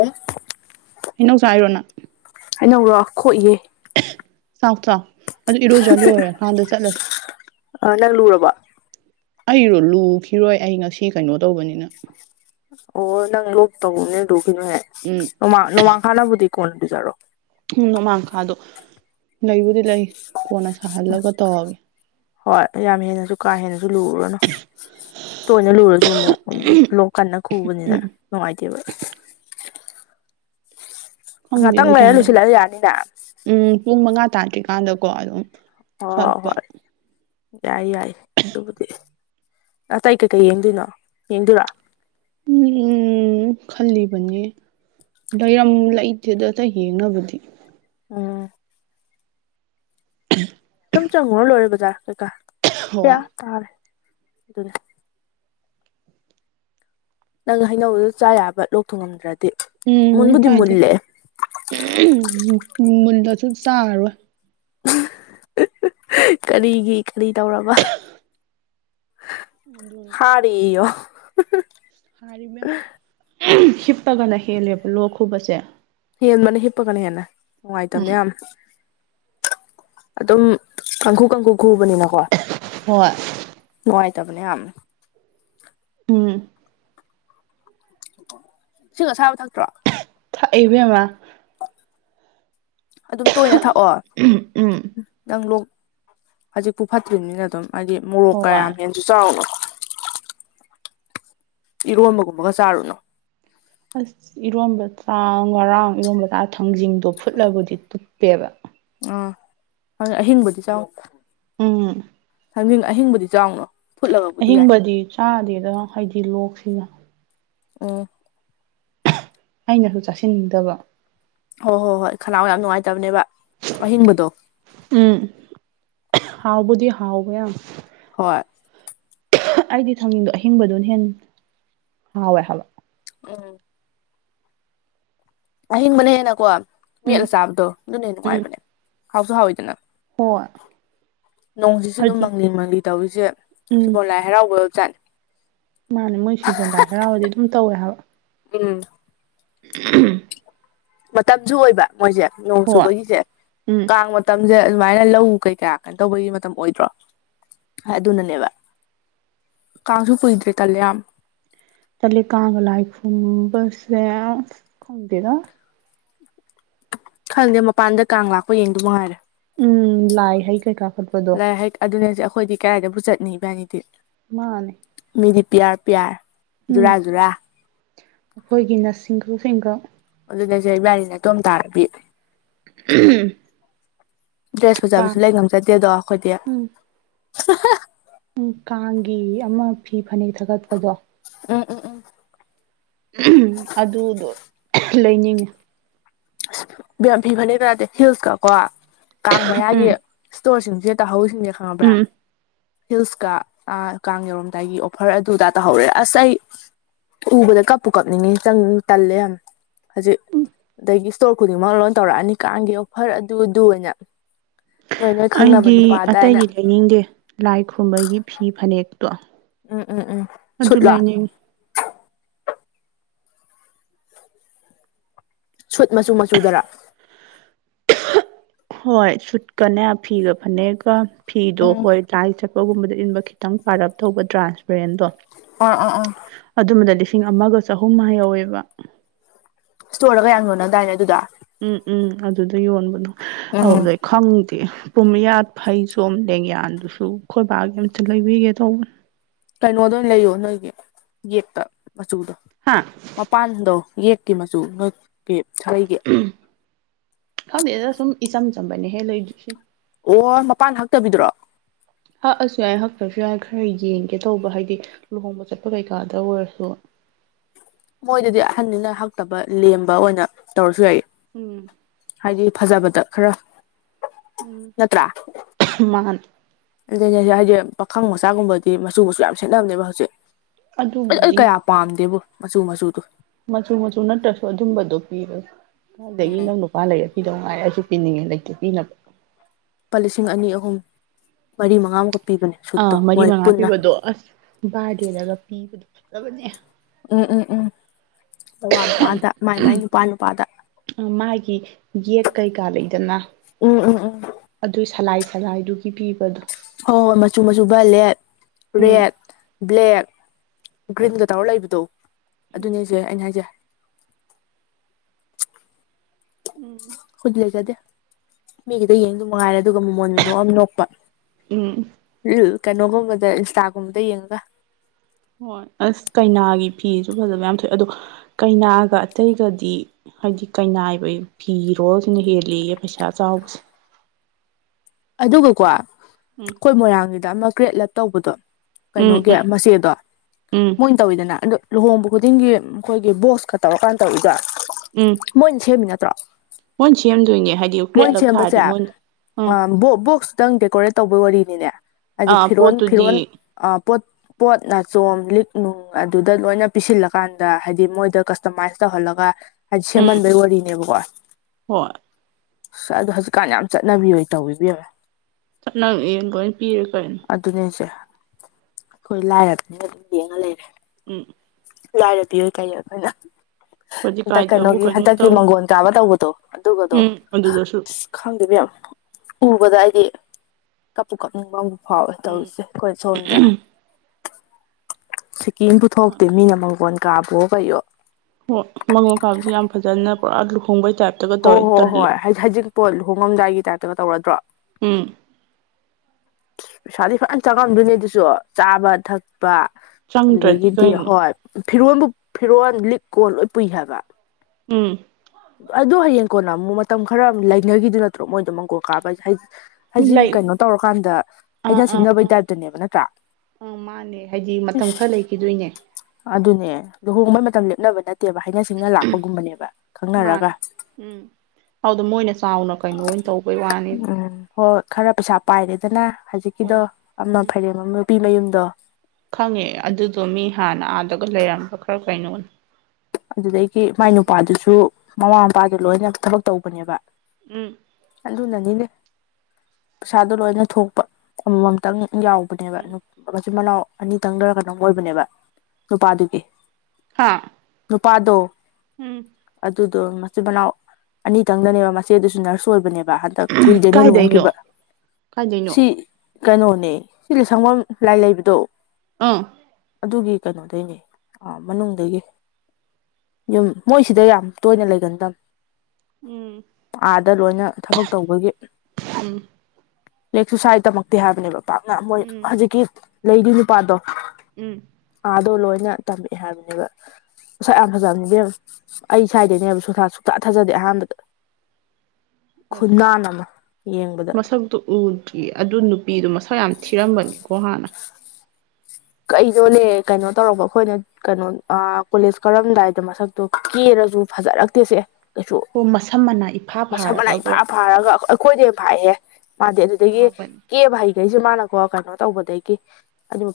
ꯑꯣ ꯍꯩꯅꯧꯁꯥ ꯍꯥꯏꯔꯣꯅ ꯍꯥꯏꯅꯧꯔ ꯈꯣꯌꯦ ꯆꯥꯎꯥꯎ ꯆꯥꯎ ꯑꯗꯨ ꯏꯔꯣꯏꯖꯥꯠ ꯂꯣꯏꯔꯦ ꯍꯥꯟꯅꯗ ꯆꯠꯂꯁꯤ ꯑ ꯅꯪ ꯂꯨꯔꯕ ꯑꯩꯔꯣ ꯂꯨꯈꯤꯔꯣꯏ ꯑꯩ ꯉꯁꯤ ꯀꯩꯅꯣ ꯇꯧꯕꯅꯤꯅ ꯑꯣ ꯅꯪ ꯂꯣꯛ ꯇꯧꯅꯦ ꯑꯗꯨ ꯀꯅꯣꯍꯦ ꯑꯦ ꯅꯣꯡꯃ ꯅꯣꯡꯃꯥꯡꯈꯥꯅꯕꯨꯗꯤ ꯀꯣꯟꯗꯨꯖꯔꯣ ꯅꯃꯥꯡꯈꯥꯗꯣ ꯂꯩꯕꯨꯗꯤ ꯂꯩ ꯀꯣꯟꯅ ꯁꯥꯍꯜꯂꯒ ꯇꯧꯔꯒꯦ ꯍꯣꯏ ꯌꯥꯝ ꯍꯦꯟꯅꯁꯨ ꯀꯥ ꯍꯦꯟꯅꯁꯨ ꯂꯨꯔꯅꯨ ꯇꯣꯏꯅ ꯂꯨꯔꯁꯨ ꯑꯃꯨꯛ ꯂꯣꯛ ꯀꯟꯅ ꯈꯨꯕꯅꯤꯅ ꯅꯨꯡꯉꯥꯏꯇꯦꯕ ꯉꯥꯛꯇꯪ ꯈꯪꯗꯦꯗꯣ ꯂꯩꯔ ꯀꯌꯥꯝ ꯀꯅꯣ ꯂꯨꯁꯤꯜꯂꯛꯑ ꯌꯥꯅꯤꯅ ꯎꯝ ꯄꯨꯡ ꯃꯉꯥ ꯇꯥꯗ꯭ꯔꯤꯀꯥꯟꯗꯀꯣ ꯑꯗꯨꯝ ꯑꯣ ꯆꯠꯄ ꯍꯣꯏ ꯌꯥꯏ ꯌꯥꯏ ꯑꯗꯨꯕꯨꯗꯤ ꯑꯇꯩ ꯀꯩꯀꯩ ꯌꯦꯡꯗꯣꯏꯅꯣ ꯌꯦꯡꯗꯣꯏꯔꯣ ꯎꯝ ꯎꯝ ꯈꯜꯜꯂꯤꯕ ꯂꯩꯔꯝ ꯂꯩꯇꯦꯗ ꯑꯇ ꯌꯦꯡꯅꯕꯗꯤ ꯎꯝ ꯁꯨꯝ ꯆꯪꯉꯨꯔ ꯂꯣꯏꯔꯦ ꯕꯖꯥꯔ ꯀꯩꯀꯥ ꯀꯌꯥ ꯍꯣꯏ ꯇꯥꯔꯦ ꯑꯗꯨꯗꯤ ꯅꯪ ꯍꯩꯅꯧꯗꯨꯗ ꯆꯥ ꯌꯥꯕ ꯂꯣꯛ ꯊꯨꯡꯉꯝꯗ꯭ꯔꯗꯤ ꯎꯝ ꯃꯨꯟꯕꯨꯗꯤ ꯀꯥꯏꯗꯦ ꯃꯨꯜꯂꯦ ꯃꯨꯗꯁꯨ ꯆꯥꯔꯣꯏ ꯀꯔꯤꯒꯤ ꯀꯔꯤ ꯇꯧꯔꯕ ꯑꯗꯨ ꯍꯥꯔꯤꯣ ꯍꯥꯏꯔꯤ ꯃꯦꯝ ꯍꯤꯞꯇꯒꯅ ꯍꯦꯜꯂꯦꯕ ꯂꯣꯛ ꯈꯨꯕꯁꯦ ꯍꯦꯟꯕꯅ ꯍꯤꯞꯄꯒꯅ ꯍꯦꯟꯅ ꯅꯨꯡꯉꯥꯏꯇꯕꯅꯦ ꯌꯥꯝ ꯑꯗꯨꯝ ꯀꯥꯡꯈꯨ ꯀꯥꯡꯈꯨ ꯈꯨꯕꯅꯤꯃꯀꯣ ꯍꯣꯏ ꯅꯨꯡꯉꯥꯏꯇꯕꯅꯦ ꯌꯥꯝꯅ ꯎꯝ ꯁꯤꯒ ꯁꯥꯥꯕ ꯊꯛꯇ꯭ꯔꯣ ꯊ ꯏꯕ ꯃꯥ ꯑꯗꯨꯝ ꯇꯣꯏꯅ ꯊꯥꯛꯑꯣ ꯎꯝ ꯅꯪ ꯂꯣꯛ ꯍꯧꯖꯤꯛꯄꯨ ꯐꯠꯇ꯭ꯔꯤꯕꯅꯤꯅ ꯑꯗꯨꯝ ꯍꯥꯏꯗꯤ ꯃꯣꯔꯣꯛ ꯀꯌꯥꯝ ꯍꯋꯥꯏ ꯍꯦꯟ ꯆꯥꯎꯅꯣ ꯏꯔꯣꯟꯝꯕꯒꯨꯝꯕꯒ ꯆꯥꯔꯨꯅꯨ ꯑꯁ ꯏꯔꯣꯝꯕ ꯆꯥꯛ ꯉꯔꯥꯡ ꯏꯔꯣꯝꯕ ꯆꯥ ꯊꯥꯡꯖꯤꯡꯗꯣ ꯐꯨꯠꯂꯕꯨꯗꯤ ꯇꯨꯞꯇꯦꯕ ꯑꯥꯪ ꯑꯍꯤꯡꯕꯨꯗꯤ ꯆꯥꯎ ꯎꯝ ꯍꯪꯖꯤꯡ ꯑꯍꯤꯡꯕꯗꯤ ꯆꯥꯎꯅꯣ ꯑꯍꯤꯡꯕꯗꯤ ꯆꯥꯗꯦꯗ ꯍꯥꯏꯗꯤ ꯂꯣꯛꯁꯤꯅ ꯑ ꯑꯩꯅꯁꯨ ꯆꯥꯁꯤꯟꯅꯤꯡꯗꯕ ꯍꯣꯏ ꯍꯣꯏ ꯍꯣꯏ ꯈꯅꯥꯡ ꯌꯥꯝ ꯅꯨꯡꯉꯥꯏꯇꯕꯅꯦꯕ ꯋꯥꯍꯤꯡꯕꯗꯣ ꯎꯝ ꯍꯥꯎꯕꯨꯗꯤ ꯍꯥꯎꯕ ꯌꯥꯝ ꯍꯣꯏ ꯑꯩꯗꯤ ꯊꯝꯅꯤꯡꯗꯣ ꯑꯍꯤꯡꯕꯗꯨꯅ ꯍꯦ ꯍꯥꯎꯋꯦ ꯍꯥꯜꯂ ꯎꯝ ꯑꯍꯤꯡꯕꯅ ꯍꯦꯟꯅꯀꯣ ꯎꯝ ꯃꯦꯠꯂ ꯆꯥꯕꯗꯣ ꯑꯗꯨꯅ ꯍꯦꯟꯅ ꯎꯝ ꯅꯨꯡꯉꯥꯏꯕꯅꯦ ꯍꯥꯎꯁꯨ ꯍꯥꯎꯋꯤꯗꯅ ꯍꯣꯏ ꯅꯣꯡꯁꯤꯁꯨ ꯑꯗꯨꯝ ꯍꯥꯏꯗꯤ ꯃꯪꯂꯤ ꯃꯪꯂꯤ ꯇꯧꯔꯤꯁꯦ ꯎꯝ ꯁꯤꯐꯥꯎ ꯂꯥꯛ ꯍꯦꯔꯥꯎꯒꯜ ꯆꯥꯟ ꯃꯥꯅꯦ ꯃꯣꯏ ꯁꯤꯕꯣꯟ ꯂꯥꯏ ꯍꯔꯥꯎꯕꯗꯤ ꯑꯗꯨꯝ ꯇꯧꯋꯦ ꯍꯥꯏꯕ ꯎꯝ [inaudible] ꯃꯇꯝꯁꯨ ꯑꯣꯏꯕ ꯃꯣꯏꯁꯦ ꯅꯣꯡ ꯍꯣꯏ ꯁꯨꯕꯒꯤꯁꯦ ꯎꯝ ꯀꯥꯡꯕ ꯃꯇꯝꯁꯦ ꯑꯗꯨꯃꯥꯏꯅ ꯂꯧ ꯀꯩꯀꯥ ꯀꯩꯅꯣ ꯇꯧꯕꯒꯤ ꯃꯇꯝ ꯑꯣꯏꯗ꯭ꯔꯣ ꯑꯗꯨꯅꯅꯦꯕ ꯀꯥꯡꯁꯨ ꯀꯨꯏꯗ꯭ꯔꯦ ꯇꯂ ꯌꯥꯝ ꯇꯦ ꯀꯥꯒ ꯂꯥꯛꯏ ꯈꯨꯕꯁꯦ ꯈꯗꯦꯔ ꯈꯪꯗꯦ ꯃꯄꯥꯟꯗ ꯀꯥꯡ ꯂꯥꯛꯄ ꯌꯦꯡꯗꯕ ꯃꯉꯥꯏꯔꯦ ꯎꯝ ꯂꯥꯏ ꯍꯩ ꯀꯩꯀꯥ ꯀꯠꯄꯗꯣ ꯑꯗꯨꯅꯁꯦ ꯑꯩꯈꯣꯏꯗꯤ ꯀꯗꯥꯏꯗꯕꯨ ꯆꯠꯅꯤ ꯏꯕꯥꯅꯤꯗꯤ ꯃꯥꯅꯦ ꯃꯤꯔꯤ ꯄꯤꯔ ꯄꯤꯌꯥꯔ ꯎꯝ ꯖꯨꯔꯥ ꯖꯨꯔꯥ ꯑꯩꯈꯣꯏꯒꯤꯅ ꯁꯤꯡꯒꯧ ꯁꯤꯡꯒꯧ ꯑꯗꯨꯗꯁꯨ ꯏꯕꯥꯔꯤꯅꯇꯣꯝ ꯇꯥꯔꯕꯤ ꯗ꯭ꯔꯦꯁ ꯐꯖꯕꯁꯨ ꯀꯥꯡ ꯂꯩ ꯉꯝꯖꯗꯦꯗꯣ ꯑꯩꯈꯣꯏꯗꯤ ꯎꯝ ꯎꯝ ꯀꯥꯡꯒꯤ ꯑꯃ ꯐꯤ ꯐꯅꯦꯛ ꯊꯥꯒꯠꯄꯗꯣ ꯎꯝ ꯎꯝ ꯑꯗꯨꯗꯣ ꯂꯩꯅꯤꯡꯉꯤ ꯌꯥꯝ ꯐꯤ ꯐꯅꯦꯛꯛꯇ ꯅꯠꯇꯦ ꯍꯤꯜꯁꯀ ꯀꯣ ꯀꯥꯡ ꯃꯌꯥꯒꯤ ꯎꯝ ꯏꯁꯇꯣꯔꯁꯤꯡꯁꯦ ꯇꯥꯍꯧꯁꯤ ꯈꯕ꯭ꯔꯥ ꯎꯝ ꯍꯤꯜꯁꯀ ꯀꯥꯡ ꯌꯧꯔꯣꯝꯗꯥꯏꯒꯤ ꯑꯣꯐꯔ ꯑꯗꯨꯗ ꯇꯥꯍꯧꯔꯦ ꯑꯁ ꯑꯩ ꯎꯕꯗ ꯀꯞꯄꯨ ꯀꯞꯅꯤꯡꯉꯤ ꯆꯪ ꯇꯜꯂꯦ ꯌꯥꯝ ꯍꯧꯖꯤꯛ ꯑꯗꯒꯤ ꯏꯁꯇꯣꯔ ꯈꯨꯗꯤꯡꯃꯛ ꯂꯣꯟ ꯇꯧꯔꯛꯑꯅꯤꯀꯥꯟꯒꯤ ꯑꯣꯐꯔ ꯑꯗꯨꯗꯨ ꯑꯣꯏꯅ ꯅꯣꯏ ꯅꯣꯏ ꯈꯪꯅꯕ ꯑꯩꯗꯤ ꯅꯨꯄꯥꯗ ꯑꯩꯅ ꯑꯇꯩꯗꯤ ꯍꯩꯅꯤꯡꯗꯦ ꯂꯥꯏ ꯈꯨꯔꯕꯒꯤ ꯐꯤ ꯐꯅꯦꯛꯇꯣ ꯎꯝ-ꯎꯝ-ꯎꯝ ꯑꯗꯨ ꯁꯨꯠꯂ ꯂꯩꯅꯤꯡꯉꯤ ꯁꯨꯠ ꯃꯆꯨ ꯃꯆꯨꯗꯔꯥ ꯍꯣꯏ ꯁꯨꯠꯀꯅꯦ ꯐꯤꯒ ꯐꯅꯦꯛꯒ ꯐꯤꯗꯣ ꯎꯝ ꯍꯣꯏ ꯂꯥꯏ ꯆꯠꯄꯒꯨꯝꯕꯗ ꯏꯟꯕ ꯈꯤꯇꯪ ꯄꯥꯔꯞ ꯇꯧꯕ ꯇ꯭ꯔꯥꯟꯁꯄꯔꯦꯟꯗꯣ ꯑꯥ ꯑꯥ ꯑꯥ ꯑꯗꯨꯝꯕꯗ ꯂꯤꯁꯤꯡ ꯑꯃꯒ ꯆꯍꯨꯝ ꯍꯏꯍꯧꯋꯦꯕ ꯁ꯭ꯇꯣꯔꯗꯒ ꯌꯥꯝ ꯌꯣꯟꯅꯝꯗꯥꯏꯅꯦ ꯑꯗꯨꯗ ꯎꯝ-ꯎꯝ ꯑꯗꯨꯗ ꯌꯣꯟꯕꯗꯣ ꯎꯝ ꯑꯗꯨꯗꯩ ꯈꯪꯗꯦ ꯄꯨꯡꯌꯥꯠ ꯐꯩꯖꯣꯝ ꯂꯦꯡꯌꯥꯟꯗꯨꯁꯨ ꯈꯣꯏꯕꯥꯒꯤ ꯑ ꯑꯃꯇ ꯂꯩꯕꯤꯒꯦ ꯇꯧꯕꯅꯦ ꯀꯩꯅꯣꯗ ꯑꯣꯏꯅ ꯂꯩꯌꯣ ꯅꯣꯏꯒꯤ ꯌꯦꯛꯇ ꯃꯆꯨꯗꯣ ꯍꯥꯥ ꯃꯄꯥꯟꯗꯣ ꯌꯦꯛꯀꯤ ꯃꯆꯨ ꯅꯣꯏꯒꯤ ꯁꯂꯏꯒꯤ ꯈꯪꯗꯗ ꯁꯨꯝ ꯏꯆꯝ ꯆꯝꯕꯅꯦꯍꯦ ꯂꯩꯗ꯭ꯣꯏꯁ ꯑꯣ ꯃꯄꯥꯟ ꯍꯇꯕꯤꯗ꯭ꯔꯣ ꯍꯛꯑꯁꯨ ꯌꯥꯏ ꯍꯛꯇ꯭ꯔꯁꯨ ꯌꯥꯏ ꯈꯔ ꯌꯦꯡꯒꯦ ꯇꯧꯕ ꯍꯥꯏꯗꯤ ꯂꯨꯍꯣꯡꯕ ꯆꯠꯄ ꯀꯩꯀꯥꯗ ꯑꯣꯏꯔꯁꯨ ꯃꯣꯏꯗꯗꯤ ꯑꯍꯟꯅꯤꯅ ꯍꯛꯇꯕ ꯂꯦꯝꯕ ꯑꯣꯏꯅ ꯇꯧꯔꯁꯨ ꯌꯥꯏꯌꯦ ꯎꯝ ꯍꯥꯏꯗꯤ ꯐꯖꯕꯗ ꯈꯔ ꯎꯝ ꯅꯠꯇ꯭ꯔꯥ ꯃꯥꯥꯅꯦ ꯑꯗꯨꯅꯦ ꯍꯥꯏꯗꯤ ꯄꯥꯈꯪ ꯃꯆꯥꯒꯨꯝꯕꯗꯤ ꯃꯆꯨꯒꯁꯨ ꯌꯥꯝ ꯁꯦꯠꯅꯕꯝꯅꯦꯕ ꯍꯧꯖꯤꯛ ꯑꯗꯨꯕꯨꯗꯤ ꯀꯌꯥ ꯄꯥꯝꯗꯦꯕ ꯃꯆꯨ ꯃꯆꯨꯗꯣ ꯃꯆꯨ ꯃꯆꯨ ꯅꯠꯇ꯭ꯔꯁꯨ ꯑꯗꯨꯝꯕꯗꯣ ꯄꯤꯔ ꯗꯒꯤ ꯎꯝ ꯅꯪ ꯅꯨꯄꯥ ꯂꯩꯔ ꯐꯤꯗꯧꯉꯥꯏꯔꯦ ꯑꯩꯁꯨ ꯄꯤꯅꯤꯡꯉꯦ ꯂꯩꯇꯦ ꯄꯤꯅꯕ ꯂꯨꯄꯥ ꯂꯤꯁꯤꯡ ꯑꯅꯤ ꯑꯍꯨꯝ ꯃꯔꯤ ꯃꯉꯥꯃꯨꯛ ꯑꯥ ꯃꯔꯤ ꯃꯉꯥ ꯄꯤꯕꯗꯣ ꯑꯁ ꯕꯥꯔꯗꯦꯗꯒ ꯄꯤꯕꯗꯣ ꯐꯖꯕꯅꯦ ꯎꯝ-ꯎꯝ-ꯎꯝ ꯃꯋꯥ ꯃꯋꯥꯗ ꯃꯥꯏ-ꯃꯥꯏ ꯅꯨꯄꯥ ꯅꯨꯄꯥꯗ ꯎꯝ ꯃꯥꯒꯤ ꯌꯦꯛ ꯀꯩꯀꯥ ꯂꯩꯗꯅ ꯎꯝ-ꯎꯝ-ꯎꯝ ꯑꯗꯨꯏ ꯁꯂꯥꯏ ꯁꯂꯥꯏꯗꯨꯒꯤ ꯄꯤꯕꯗꯣ ꯍꯣꯏ-ꯍꯣꯏ ꯃꯆꯨ-ꯃꯆꯨ ꯕꯂꯦꯠ ꯎꯝ ꯔꯦꯠ ꯕ꯭ꯂꯦꯛ ꯍꯣ ꯒ꯭ꯔꯤꯟꯒ ꯇꯧꯔꯒ ꯂꯩꯕꯗꯣ ꯎꯝ ꯑꯗꯨꯅꯦꯁꯦ ꯑꯩꯅ ꯍꯥꯏꯁꯦ ꯎꯝ ꯍꯨꯗꯤ ꯂꯩꯖꯗꯦ ꯃꯤꯒꯤꯗ ꯌꯦꯡꯗ ꯃꯅꯨꯡꯉꯥꯏꯔꯦ ꯑꯗꯨꯒ ꯃꯃꯣꯟ ꯅꯣꯛꯑꯝ ꯅꯣꯛꯄ ꯎꯝ ꯎ ꯀꯩꯅꯣꯒꯨꯝꯕꯗ ꯏꯟꯁꯇꯥꯒꯨꯝꯕꯗ ꯌꯦꯡꯉꯒ ꯍꯣꯏ ꯑꯁ ꯀꯩꯅꯥꯒꯤ ꯐꯤꯁꯨ ꯐꯖꯕ ꯌꯥꯝ ꯊꯣꯛꯑꯦ ꯑꯗꯣ ꯀꯩꯅꯥꯒ ꯑꯇꯩꯒꯗꯤ ꯍꯥꯏꯗꯤ ꯀꯩꯅꯥꯏꯕꯩ ꯐꯤꯔꯣꯁꯤꯅ ꯍꯦꯜꯂꯤꯌꯦ ꯄꯩꯁꯥ ꯆꯥꯎꯕꯁꯦ ꯑꯗꯨꯒꯀꯣ ꯎꯝ ꯑꯩꯈꯣꯏ ꯃꯣꯏꯔꯥꯡꯒꯤꯗ ꯑꯃ ꯀ꯭ꯔꯦꯠꯂꯞ ꯇꯧꯕꯗꯣ ꯎꯝ ꯀꯩꯅꯣꯒꯤ ꯎꯝ ꯃꯆꯦꯗꯣ ꯎꯝ ꯃꯣꯏ ꯇꯧꯋꯤꯗꯅ ꯑꯗꯣ ꯂꯨꯍꯣꯡꯕ ꯈꯨꯗꯤꯡꯒꯤ ꯃꯈꯣꯏꯒꯤ ꯕꯣꯛꯁꯀ ꯇꯧꯔꯀꯥꯟ ꯇꯧꯋꯤꯗꯣ ꯎꯝ ꯃꯣꯏꯅ ꯁꯦꯝꯃꯤ ꯅꯠꯇ꯭ꯔꯣ ꯃꯣꯏ ꯁꯦꯝꯗꯣꯏꯅꯦ ꯍꯥꯏꯗꯤ ꯃꯣꯏꯅ ꯀ꯭ꯔꯦꯠꯂꯞ ꯁꯦꯝꯕꯁꯦ ꯊꯥꯔꯗꯤ ꯃꯣꯏꯅꯗ ꯕꯣꯛꯁꯇꯪ ꯗꯦꯀꯣꯔꯦꯠ ꯇꯧꯕꯩ ꯋꯥꯔꯤꯅꯤꯅꯦ ꯍꯥꯏꯗꯤ ꯑꯥ ꯄꯣꯠꯇꯨꯗꯤ ꯐꯤꯔꯣꯜ-ꯐꯤꯔꯣꯜ ꯄꯣꯠ ꯄꯣꯠ ꯆꯣꯝ ꯂꯤꯛ ꯅꯨꯡ ꯑꯗꯨꯗ ꯂꯣꯏꯅ ꯄꯤꯁꯤꯜꯂꯀꯥꯟꯗ ꯍꯥꯏꯗꯤ ꯃꯣꯏꯗ ꯀꯁꯇꯃꯥꯏꯁ ꯇꯧꯍꯜꯂꯒ ꯍꯥꯏꯗꯤ ꯁꯦꯝꯍꯟꯕꯩ ꯋꯥꯔꯤꯅꯦꯕꯀꯣ ꯑ ꯍꯣꯏ ꯑꯗꯣ ꯍꯧꯖꯤꯛꯀꯥꯟ ꯌꯥꯝ ꯆꯠꯅꯕꯤ ꯑꯣꯏ ꯇꯧꯏ ꯏꯕꯦꯝꯃ ꯆꯅ ꯌꯦꯟ ꯂꯣꯏꯅ ꯄꯤꯔꯦ ꯀꯅꯣ ꯑꯗꯨꯅꯤꯁꯦ ꯑꯩꯈꯣꯏ ꯂꯥꯏꯔꯕꯅꯤ ꯑꯗꯨꯝ ꯌꯦꯡꯉ ꯂꯩꯔꯦ ꯎꯝ ꯂꯥꯏꯔꯕꯤꯌꯨ ꯇꯥꯏ ꯑꯩꯈꯣꯏꯅ ꯍꯧꯖꯤꯛ ꯍꯟꯗꯛ ꯀꯥꯏꯗꯕꯨ ꯀꯩꯅꯣꯒꯤ ꯀꯩꯅꯣ ꯍꯟꯗꯛꯀꯤ ꯇꯧ ꯃꯪꯒꯣꯟ ꯀꯥꯕ ꯇꯧꯕꯗꯣ ꯑꯗꯨꯒꯗꯣ ꯎꯝ ꯑꯗꯨꯗꯁꯨ ꯈꯪꯗꯦ ꯃꯌꯥꯝ ꯎꯕꯗ ꯍꯥꯏꯗꯤ ꯀꯞꯄꯨ ꯀꯥꯞꯅꯤꯡꯕ ꯑꯃꯨ ꯐꯥꯎꯋꯦ ꯎꯝ ꯇꯧꯔꯤꯁꯦ ꯑꯩꯈꯣꯏ ꯁꯣꯝꯗ ꯁꯤꯀꯤꯝ ꯄꯨꯊꯣꯛꯇꯦ ꯍꯣꯏ ꯃꯤꯅ ꯃꯥꯡꯒꯣꯟ ꯀꯥꯕꯑꯣ ꯀꯩꯌꯣ ꯍꯣ ꯃꯥꯡꯒꯣꯟ ꯀꯥꯕꯖꯤ ꯌꯥꯝ ꯐꯖꯅ ꯄꯨꯔꯥ ꯂꯨꯍꯣꯡꯕꯩ ꯇꯥꯏꯞ ꯍꯣ ꯍꯣꯏ ꯍꯣꯏ ꯍꯩ ꯍꯩꯖꯤꯡꯄꯣꯠ ꯂꯨꯍꯣꯡꯉꯝꯗꯥꯏꯒꯤ ꯇꯥꯏꯞꯇꯒ ꯇꯧꯔꯗ꯭ꯔꯣ ꯎꯝ ꯄꯩꯁꯥꯗꯤ ꯐꯖꯅ ꯆꯥꯉꯝꯗꯣꯏꯅꯤ ꯑꯗꯨꯁꯨ ꯆꯥꯕ ꯊꯛꯄ ꯆꯪꯗ꯭ꯔꯗꯤ ꯑꯗꯨꯗꯒꯤꯗꯤ ꯀꯩꯅꯣ ꯍꯣꯏ ꯐꯤꯔꯣꯟꯕꯨ ꯐꯤꯔꯣꯟ ꯂꯤꯛ ꯀꯣꯟ ꯂꯣꯏ ꯄꯨꯏ ꯍꯥꯏꯕ ꯎꯝ ꯑꯗꯨ ꯍꯌꯦꯡ ꯀꯣꯟꯅ ꯑꯃꯨꯛ ꯃꯇꯝ ꯈꯔ ꯂꯩꯅꯒꯤꯗꯨ ꯅꯠꯇ꯭ꯔꯣ ꯃꯣꯏꯗꯣ ꯃꯥꯡꯒꯣꯜ ꯀꯥꯕ ꯍꯥꯏꯖꯦ ꯍꯩ ꯍꯩꯖꯤꯡ ꯂꯩ ꯀꯩꯅꯣ ꯇꯧꯔꯀꯥꯟꯗ ꯑꯥ ꯍꯥꯏꯅ ꯑꯥ ꯁꯤꯡꯅꯕꯩ ꯑꯥ ꯇꯥꯏꯞꯇꯅꯦꯕ ꯅꯠꯇ꯭ꯔꯥ ꯑꯥ ꯃꯥꯅꯦ ꯍꯥꯏꯗꯤ ꯃꯇꯝ ꯈꯔ ꯂꯩꯈꯤꯗꯣꯏꯅꯦ ꯑꯗꯨꯅꯦ ꯂꯨꯍꯣꯡꯕꯩ ꯃꯇꯝ ꯂꯦꯞꯅꯕ ꯅꯠꯇꯦꯕ ꯍꯥꯏꯅ ꯁꯤꯡꯅ ꯂꯥꯛꯄꯒꯨꯝꯕꯅꯦꯕ ꯈꯪꯅꯔꯒ ꯃꯥꯅꯦ ꯎꯝ ꯑꯗꯨꯗ ꯃꯣꯏꯅ ꯆꯥꯎꯅ ꯀꯩꯅꯣ ꯑꯣꯏꯅ ꯇꯧꯕꯩ ꯋꯥꯅꯤꯗ ꯍꯣꯏ ꯈꯔ ꯄꯩꯁꯥ ꯄꯥꯏꯔꯦꯗꯅ ꯍꯖꯤꯛꯀꯤꯗꯣ ꯑꯣ ꯑꯃ ꯎꯝ ꯐꯩꯔꯦꯝꯕꯝ ꯅꯨꯄꯤ ꯃꯌꯨꯝꯗꯣ ꯈꯪꯉꯦ ꯑꯗꯨꯗꯣ ꯃꯤ ꯍꯥꯟꯅ ꯑꯥꯗꯒ ꯂꯩꯔꯝꯕ ꯈꯔ ꯀꯩꯅꯣꯅꯤ ꯑꯗꯨꯗꯒꯤ ꯃꯥꯏ ꯅꯨꯄꯥꯗꯨꯁꯨ ꯃꯃꯥ ꯃꯄꯥꯗꯨ ꯂꯣꯏꯅ ꯊꯕꯛ ꯇꯧꯕꯅꯦꯕ ꯎꯝ ꯑꯗꯨꯅꯅꯤꯅꯦ ꯄꯩꯁꯥꯗꯣ ꯂꯣꯏꯅ ꯊꯣꯛꯄ ꯑꯃꯃꯝꯇꯪ ꯌꯥꯎ ꯄꯅꯦꯕ ꯅꯨꯞ ꯃꯆꯤꯟ ꯃꯅꯥꯎ ꯑꯅꯤꯇꯪꯗꯔ ꯀꯩꯅꯣꯝ ꯑꯣꯏꯕꯅꯦꯕ ꯅꯨꯄꯥꯗꯨꯒꯤ ꯍꯥꯥ ꯅꯨꯄꯥꯗꯣ ꯎꯝ ꯑꯗꯨꯗꯣ ꯃꯆꯤꯟ ꯃꯅꯥꯎ ꯑꯅꯤꯇꯪꯗꯅꯦꯕ ꯃꯆꯦꯗꯨꯁꯨ ꯅꯔꯁ ꯑꯣꯏꯕꯅꯦꯕ ꯍꯟ ꯇ ꯀꯨꯏꯗꯦꯅꯦ ꯀꯥꯏꯗꯩꯅꯣ ꯂꯨꯍꯣꯡꯈꯤꯕ ꯀꯥꯏꯗꯩꯅꯣ ꯁꯤ ꯀꯩꯅꯣꯅꯦ ꯁꯤ ꯂꯩꯁꯪꯕꯝ ꯂꯥꯏ ꯂꯩꯕꯗꯣ ꯑꯥ ꯑꯗꯨꯒꯤ ꯀꯩꯅꯣꯗꯩꯅꯦ ꯑꯥ ꯃꯅꯨꯡꯗꯒꯤ ꯌꯨꯝ ꯃꯣꯏꯁꯤꯗ ꯌꯥꯝ ꯇꯣꯏꯅ ꯂꯩꯒꯟꯗꯝ ꯎꯝ ꯑꯥꯗ ꯂꯣꯏꯅ ꯊꯕꯛ ꯇꯧꯕꯒꯤ ꯎꯝ ꯂꯩꯔꯤꯛꯁꯨꯨ ꯁꯥꯏ ꯇꯝꯃꯛꯇꯦ ꯍꯥꯏꯕꯅꯦꯕ ꯄꯥꯛꯅ ꯃꯣꯏ ꯎꯝ ꯍꯧꯖꯤꯛꯀꯤ ꯂꯩꯗꯣꯏ ꯅꯨꯄꯥꯗꯣ ꯎꯝ ꯑꯥꯗꯣ ꯂꯣꯏꯅ ꯇꯝꯃꯛꯑꯦ ꯍꯥꯏꯕꯅꯦꯕ ꯃꯁꯛ ꯌꯥꯝ ꯐꯖꯕꯅꯦꯏꯕꯦꯝꯃ ꯑꯩ ꯁ꯭ꯋꯥꯗꯩꯅꯦꯕ ꯁꯨꯡꯊꯥ ꯁꯨꯛꯇꯥ ꯊꯥꯖꯗꯦ ꯑꯍꯥꯟꯕꯗ [inaudible] ꯑꯃ ꯌꯦꯡꯕꯗ ꯃꯁꯛ ꯇꯣ ꯎꯗ꯭ꯔꯤꯌꯦ ꯑꯗꯨ ꯅꯨꯄꯤꯗꯣ ꯃꯁꯛ ꯌꯥꯝ ꯊꯤꯔꯝꯕꯅꯤꯀꯣ ꯍꯥꯟꯅ ꯀꯩꯅꯣꯅꯦ ꯀꯩꯅꯣ ꯇꯧꯔꯕ ꯑꯩꯈꯣꯏꯅ ꯀꯩꯅꯣ ꯑꯥ ꯀꯣꯂꯦꯖ ꯀꯔꯝꯗꯥꯏꯗ ꯃꯁꯛꯇꯣ ꯀꯦꯔꯖꯨ ꯐꯖꯔꯛꯇꯦꯁꯦ ꯀꯩꯁꯨ ꯍꯣ ꯃꯁꯝ ꯃꯅꯥ ꯏꯐꯥ ꯃꯁꯝ ꯃꯅꯥꯏ ꯐꯥꯔꯒꯀꯣ ꯐꯥ ꯐꯥꯔꯒ ꯑꯛ ꯑꯩꯈꯣꯏꯗꯤ ꯍꯦꯟ ꯐꯥꯏꯌꯦ ꯃꯥꯗꯤ ꯑꯗꯨꯗꯒꯤ ꯐꯥꯕꯅꯤ ꯀꯦꯕ ꯍꯩ ꯁꯤꯗꯩꯖꯤ ꯃꯥꯅꯀꯣ ꯀꯩꯅꯣ ꯇꯧꯕꯗꯒꯤ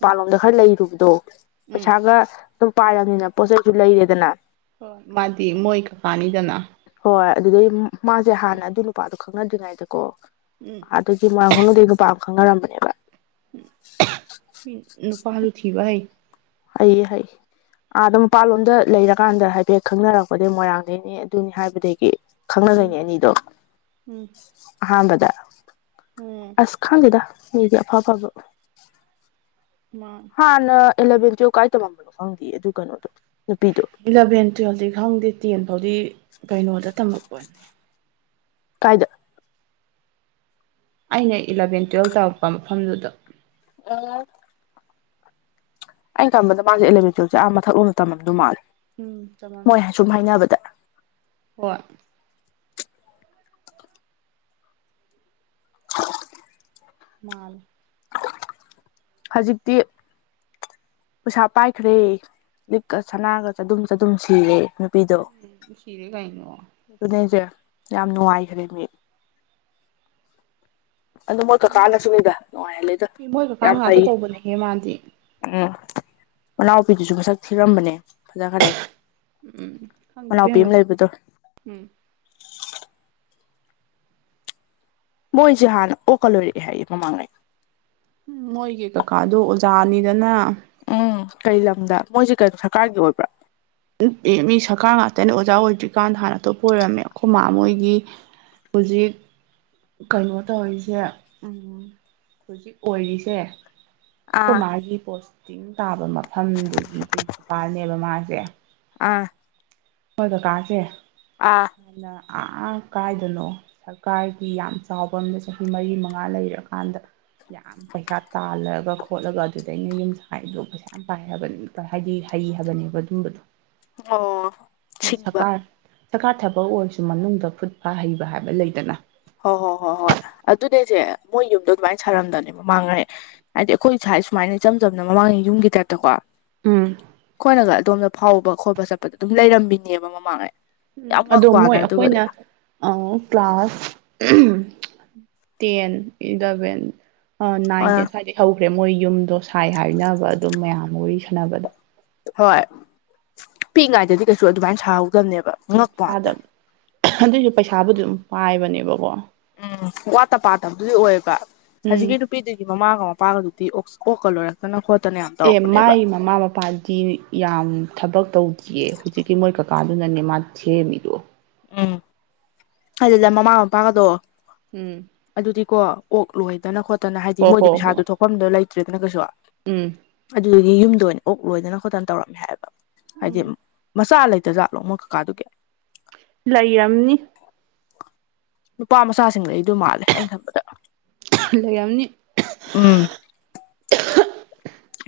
ꯎꯝ ꯄꯥꯟꯂꯣꯝꯗ ꯈꯔ ꯂꯩꯔꯨꯕꯗꯣ ꯎꯝ ꯄꯩꯁꯥꯒ ꯑꯗꯨꯝ ꯄꯥꯏꯔꯕꯅꯤꯅ ꯄꯣꯠ ꯆꯩꯁꯨ ꯂꯩꯔꯦꯗꯅ ꯍ ꯃꯥꯗꯤ ꯃꯣꯏ ꯀꯛꯀꯥ ꯅꯤꯗꯅꯥ ꯍꯣꯏ ꯑꯗꯨꯗꯩ ꯃꯥꯖꯦ ꯍꯥꯟꯅ ꯑꯗꯨ ꯅꯨꯄꯥꯗꯣ ꯈꯪꯅꯗ꯭ꯔꯤꯉꯩꯗꯀꯣ ꯎꯝ ꯑꯗꯨꯒꯤ ꯃꯣꯏꯔꯥꯡ ꯈꯨꯅꯩꯗꯩ ꯅꯨꯄꯥ ꯑꯝ ꯈꯪꯅꯔꯝꯕꯅꯦꯕ ꯃꯤ ꯅꯨꯄꯥꯖꯨ ꯊꯤꯕ ꯍꯩ ꯍꯩꯌꯦ ꯍꯩ ꯑꯥꯗ ꯃꯄꯥꯟꯂꯣꯝꯗ ꯂꯩꯔꯀꯥꯟꯗ ꯍꯥꯏꯐꯦꯠ ꯈꯪꯅꯔꯛꯄꯗꯒꯤ ꯃꯣꯏꯔꯥꯡꯗꯩꯅꯦ ꯑꯗꯨꯅꯦ ꯍꯥꯏꯕꯗꯒꯤ ꯈꯪꯅꯗꯣꯏꯅꯦ ꯎꯝ ꯑꯅꯤꯗꯣ ꯎꯝ ꯑꯍꯥꯟꯕꯗ ꯎꯝ ꯑꯥꯁ ꯈꯪꯗꯦ ꯑꯩꯗꯤ ꯑꯐꯥ ꯑꯐꯥꯕ ꯃꯥ ꯍꯥꯟꯅ ꯑꯦꯂꯚꯦꯟ ꯇꯨꯋꯦꯜꯞ ꯀꯥꯏ ꯇꯧꯃꯝꯕꯅꯣ ꯈꯪꯗꯦ ꯑꯗꯨ ꯀꯩꯅꯣꯗꯣ ꯅꯨꯄꯤꯗꯣ ꯏꯂꯚꯦꯟ ꯇꯨꯌꯦꯦꯜꯐꯇꯤ ꯈꯪꯗꯦ ꯇꯦꯟ ꯐꯥꯎꯗꯤ ꯀꯩꯅꯣꯗ ꯇꯝꯃꯛꯄꯅꯦ ꯀꯥꯏꯗ ꯑꯩꯅ ꯏꯂꯕꯦꯟ ꯇꯨꯌꯦꯜꯞ ꯇꯧꯔꯛꯄ ꯃꯐꯝꯗꯨꯗ ꯑꯣ ꯑꯩꯅ ꯈꯟꯕꯗ ꯃꯥꯁꯦ ꯑꯦꯂꯕꯦꯟ ꯇꯨꯋꯜꯞꯁꯦ ꯑꯥ ꯃꯊꯥꯛ ꯂꯣꯝꯗ ꯇꯝꯃꯝꯗꯧ ꯃꯥꯂꯦ ꯎꯝ ꯇꯝꯃꯝꯅꯤ ꯁꯨꯝ ꯍꯥꯏꯅꯕꯗ ꯍꯣꯏ ꯃꯥꯜꯂꯦ ꯍꯧꯖꯤꯛꯇꯤ ꯄꯩꯁꯥ ꯄꯥꯏꯈ꯭ꯔꯦ ꯂꯤꯛꯀ ꯁꯅꯥꯒ ꯆꯗꯨꯝ ꯆꯗꯨꯝ ꯁꯤꯔꯦ ꯅꯨꯄꯤꯗꯣ ꯁꯤꯔꯦ ꯒꯩꯅꯣ ꯑꯗꯨꯅꯦꯁꯦ ꯌꯥꯝ ꯅꯨꯡꯉꯥꯏꯈ꯭ꯔꯦ ꯃꯤ ꯑꯗꯨ ꯃꯣꯏ ꯀꯀꯥ ꯅꯁꯨꯅꯅꯤꯗ ꯅꯨꯡꯉꯥꯏꯍꯜꯂꯦꯗꯣ ꯃꯣꯏ ꯌꯥꯝ ꯀꯀꯥꯅ ꯉꯥꯛꯇ ꯐꯩ ꯇꯧꯕꯅꯦꯍꯦ ꯃꯥꯗꯤ ꯎꯝ ꯃꯅꯥꯎꯄꯤꯗꯨꯁꯨ ꯃꯁꯛ ꯊꯤꯔꯝꯕꯅꯦ ꯐꯖꯈ꯭ꯔꯦ ꯎꯝ ꯈꯪꯗꯦ ꯢꯕꯦꯝꯃ ꯎꯝ ꯃꯣꯏꯁꯦ ꯍꯥꯟꯅ ꯑꯣꯛꯒꯥ ꯂꯣꯏꯔꯛꯑꯦ ꯍꯥꯏꯌꯦ ꯃꯃꯥꯡꯉꯩ ꯎꯝ ꯃꯣꯏꯒꯤ ꯀꯀꯥꯗꯣ ꯑꯣꯖꯥꯅꯤꯗꯅ ꯎꯝ ꯀꯩ ꯂꯝꯗ ꯃꯣꯏꯁꯦ ꯀꯩ ꯁꯔꯀꯥꯔꯒꯤ ꯑꯣꯏꯕ꯭ꯔꯥ ꯃꯤ ꯁꯔꯀꯥꯔ ꯉꯥꯛꯇꯅꯦ ꯑꯣꯖꯥ ꯑꯣꯏꯗ꯭ꯔꯤꯀꯥꯟꯗ ꯍꯥꯟꯅ ꯑꯇꯣꯞꯄ ꯑꯣꯏꯔꯝꯃꯦ ꯑꯩꯈꯣꯏ ꯃꯥ ꯃꯣꯏꯒꯤ ꯍꯧꯖꯤꯛ ꯀꯩꯅꯣ ꯇꯧꯔꯤꯁꯦ ꯎ ꯍꯧꯖꯤꯛ ꯑꯣꯏꯔꯤꯁꯦ ꯈꯣꯢ ꯑꯥ ꯃꯥꯒꯤ ꯄꯣꯁꯇꯤꯡ ꯇꯥꯕ ꯃꯐꯝꯗꯨꯒꯤ ꯄ꯭ꯔꯤꯟꯁꯤꯄꯥꯜꯅꯦꯕ ꯃꯥꯁꯦ ꯑꯥ ꯑꯈꯣꯢ ꯀꯀꯥ ꯁꯦ ꯑꯥ ꯑꯗꯨꯅ ꯑꯥ ꯀꯥꯏꯗꯅꯣ ꯁꯔꯀꯥꯔꯒꯤ ꯌꯥꯝ ꯆꯥꯎꯕ ꯑꯃꯗ ꯆꯍꯤ ꯃꯔꯤ ꯃꯉꯥ ꯂꯩꯔꯀꯥꯟꯗ ꯌꯥꯝ ꯄꯩꯁꯥ ꯇꯥꯜꯂꯒ ꯈꯣꯠꯂꯒ ꯑꯗꯨꯗꯩꯅꯦ ꯌꯨꯝ ꯁꯒꯥꯢꯗꯣ ꯄꯩꯁꯥ ꯌꯥꯝ ꯄꯥꯏꯔꯕꯅꯦ ꯍꯥꯏꯗꯤ ꯍꯩ ꯍꯥꯏꯕꯅꯦꯕ ꯑꯗꯨꯝꯕꯗꯣ ꯑꯣ ꯁꯤꯡꯕ ꯁꯔꯀꯥꯔ ꯁꯔꯀꯥꯔ ꯊꯕꯛ ꯑꯣꯏꯔꯁꯨ ꯃꯅꯨꯡꯗ ꯈꯨꯠ ꯁꯥ ꯍꯩꯕ ꯍꯥꯏꯕ ꯂꯩꯗꯅ ꯍꯣꯏ ꯍꯣꯏ ꯍꯣꯏ ꯍꯣꯏ ꯑꯗꯨꯅꯦꯁꯦ ꯃꯣꯏ ꯌꯨꯝꯗꯣ ꯑꯗꯨꯃꯥꯏꯅ ꯁꯥꯔꯝꯗꯕꯅꯦ ꯃꯃꯥꯡꯉꯩ ꯍꯥꯏꯗꯤ ꯑꯩꯈꯣꯏ ꯁꯥꯏ ꯁꯨꯃꯥꯏꯅ ꯏꯆꯝ ꯆꯝꯅ ꯃꯃꯥꯡꯉꯩ ꯌꯨꯝꯒꯤ ꯇꯥꯏꯞꯇꯀꯣ ꯎꯝ ꯑꯩꯈꯣꯏꯅꯒ ꯑꯗꯣꯝꯗ ꯐꯥꯎꯕ ꯈꯣꯠꯄ ꯆꯠꯄꯗ ꯑꯗꯨꯝ ꯂꯩꯔꯝꯃꯤꯅꯦꯕ ꯃꯃꯥꯡꯉꯩ ꯎꯝ ꯌꯥꯝ ꯑꯗꯣ ꯉꯛꯄ ꯋꯥꯅꯦ ꯃꯣꯏ ꯑꯗꯨꯒꯗꯤ ꯑꯩꯈꯣꯏꯅ ꯑ class ten eleven nine ten ꯁ꯭ꯋꯥꯏꯗꯩ ꯍꯧꯈ꯭ꯔꯦ ꯃꯣꯏ ꯌꯨꯝꯗꯣ ꯁꯥꯏ ꯍꯥꯏꯅꯕ ꯑꯗꯨꯝ ꯃꯌꯥꯝ ꯑꯃ ꯋꯥꯔꯤ ꯁꯥꯟꯅꯕꯗꯣ ꯍꯣꯏ ꯄꯤꯛꯏꯉꯥꯏꯗꯗꯤ ꯀꯩꯁꯨ ꯑꯗꯨꯃꯥꯏꯅ ꯁꯥꯍꯧꯗꯕꯅꯦꯕ ꯎꯝ ꯉꯛꯄ ꯄꯩꯁꯥꯗ ꯋꯥꯅꯤꯗ ꯑꯗꯨꯏꯁꯨ ꯄꯩꯁꯥꯕꯨꯗꯤ ꯑꯗꯨꯝ ꯄꯥꯏꯕꯅꯦꯕꯀꯣ ꯎꯝ ꯋꯥꯠꯇ ꯄꯥꯇꯕꯗꯨꯗꯤ ꯑꯣꯏꯌꯦꯕ ꯎꯝ ꯍꯧꯖꯤꯛꯀꯤ ꯅꯨꯄꯤꯗꯨꯒꯤ ꯃꯃꯥꯒ ꯃꯄꯥꯒꯗꯨꯗꯤ ꯀꯣꯛꯀ ꯂꯣꯏꯔꯦ ꯈꯣꯠꯇꯅ ꯌꯥꯝ ꯑꯦ ꯇꯧꯔꯛꯄꯅꯦꯕ ꯃꯥꯏ ꯃꯃꯥ ꯃꯄꯥꯗꯤ ꯌꯥꯝ ꯊꯕꯛ ꯇꯧꯗꯦꯌꯦ ꯍꯧꯖꯤꯛꯀꯤ ꯃꯣꯏ ꯀꯀꯥꯗꯨꯅꯅꯦ ꯃꯥ ꯁꯦꯝꯃꯤꯗꯣ ꯎꯝ ꯑꯗꯨꯗ ꯃꯃꯥ ꯃꯄꯥꯒꯗꯣ ꯎꯝ ꯑꯗꯨꯗꯤ ꯀꯣ ꯑꯣꯛ ꯂꯣꯏꯗꯅ ꯈꯣꯠꯇꯅ ꯍꯥꯏꯗꯤ ꯍꯣ ꯍꯣ ꯃꯣꯏꯗꯤ ꯄꯩꯁꯥꯗꯣ ꯍꯣꯏ ꯊꯣꯛꯐꯝꯗꯨ ꯂꯩꯇ꯭ꯔꯦꯗꯅ ꯀꯩꯁꯨ ꯎꯝ ꯑꯗꯨꯗꯤ ꯌꯨꯝꯗ ꯑꯣꯏꯅ ꯑꯣꯛ ꯂꯣꯏꯗꯅ ꯈꯣꯠꯇꯅ ꯇꯧꯔꯝꯃꯦ ꯍꯥꯏꯕ ꯍꯥꯏꯗꯤ ꯃꯆꯥ ꯂꯩꯇ ꯖꯥꯠꯂꯣꯡ ꯑꯃꯛ ꯀꯥꯗꯨ ꯀꯦ ꯂꯩꯑꯅꯤ ꯅꯨꯄꯥ ꯃꯆꯥꯁꯤꯡꯗ ꯑꯩꯗ ꯃꯥꯜꯂꯦ ꯑꯩꯅ ꯈꯟꯕꯗ ꯂꯩꯅꯤ ꯎꯝ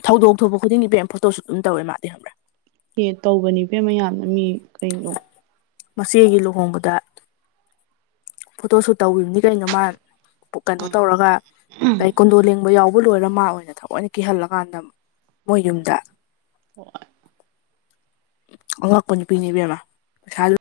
ꯊꯧꯗꯣꯛ ꯊꯣꯛꯄ ꯈꯨꯗꯤꯡꯒꯤꯄꯦꯝ ꯐꯣꯇꯣꯁꯨꯠ ꯑꯗꯨꯝ ꯇꯧꯋꯦ ꯃꯥꯗꯤꯦ꯭ꯔꯥ ꯑꯦ ꯇꯧꯕꯅꯤ ꯏꯕꯦ ꯃꯌꯥꯝꯅ ꯃꯤ ꯀꯩꯅꯣ ꯃꯆꯦ ꯑꯩꯒꯤ ꯂꯨꯍꯣꯡꯕꯗ ꯐꯣꯇꯣ ꯁꯨꯠ ꯇꯧꯕꯅꯤ ꯀꯩꯅꯣ ꯃꯥ ꯀꯩꯅꯣ ꯇꯧꯔꯒ ꯀꯩ ꯀꯣꯟꯗꯣ ꯂꯦꯡꯕ ꯌꯥꯎꯕ ꯂꯣꯏꯔ ꯃꯥ ꯑꯣꯏꯅ ꯊꯕꯑꯣꯏꯅ ꯀꯤꯍꯜꯂꯀꯥꯟꯗ ꯃꯣꯏ ꯌꯨꯝꯗ ꯑꯉꯛꯄ ꯅꯨꯄꯤꯅꯦꯕꯦꯝꯃ ꯄꯩꯁꯥ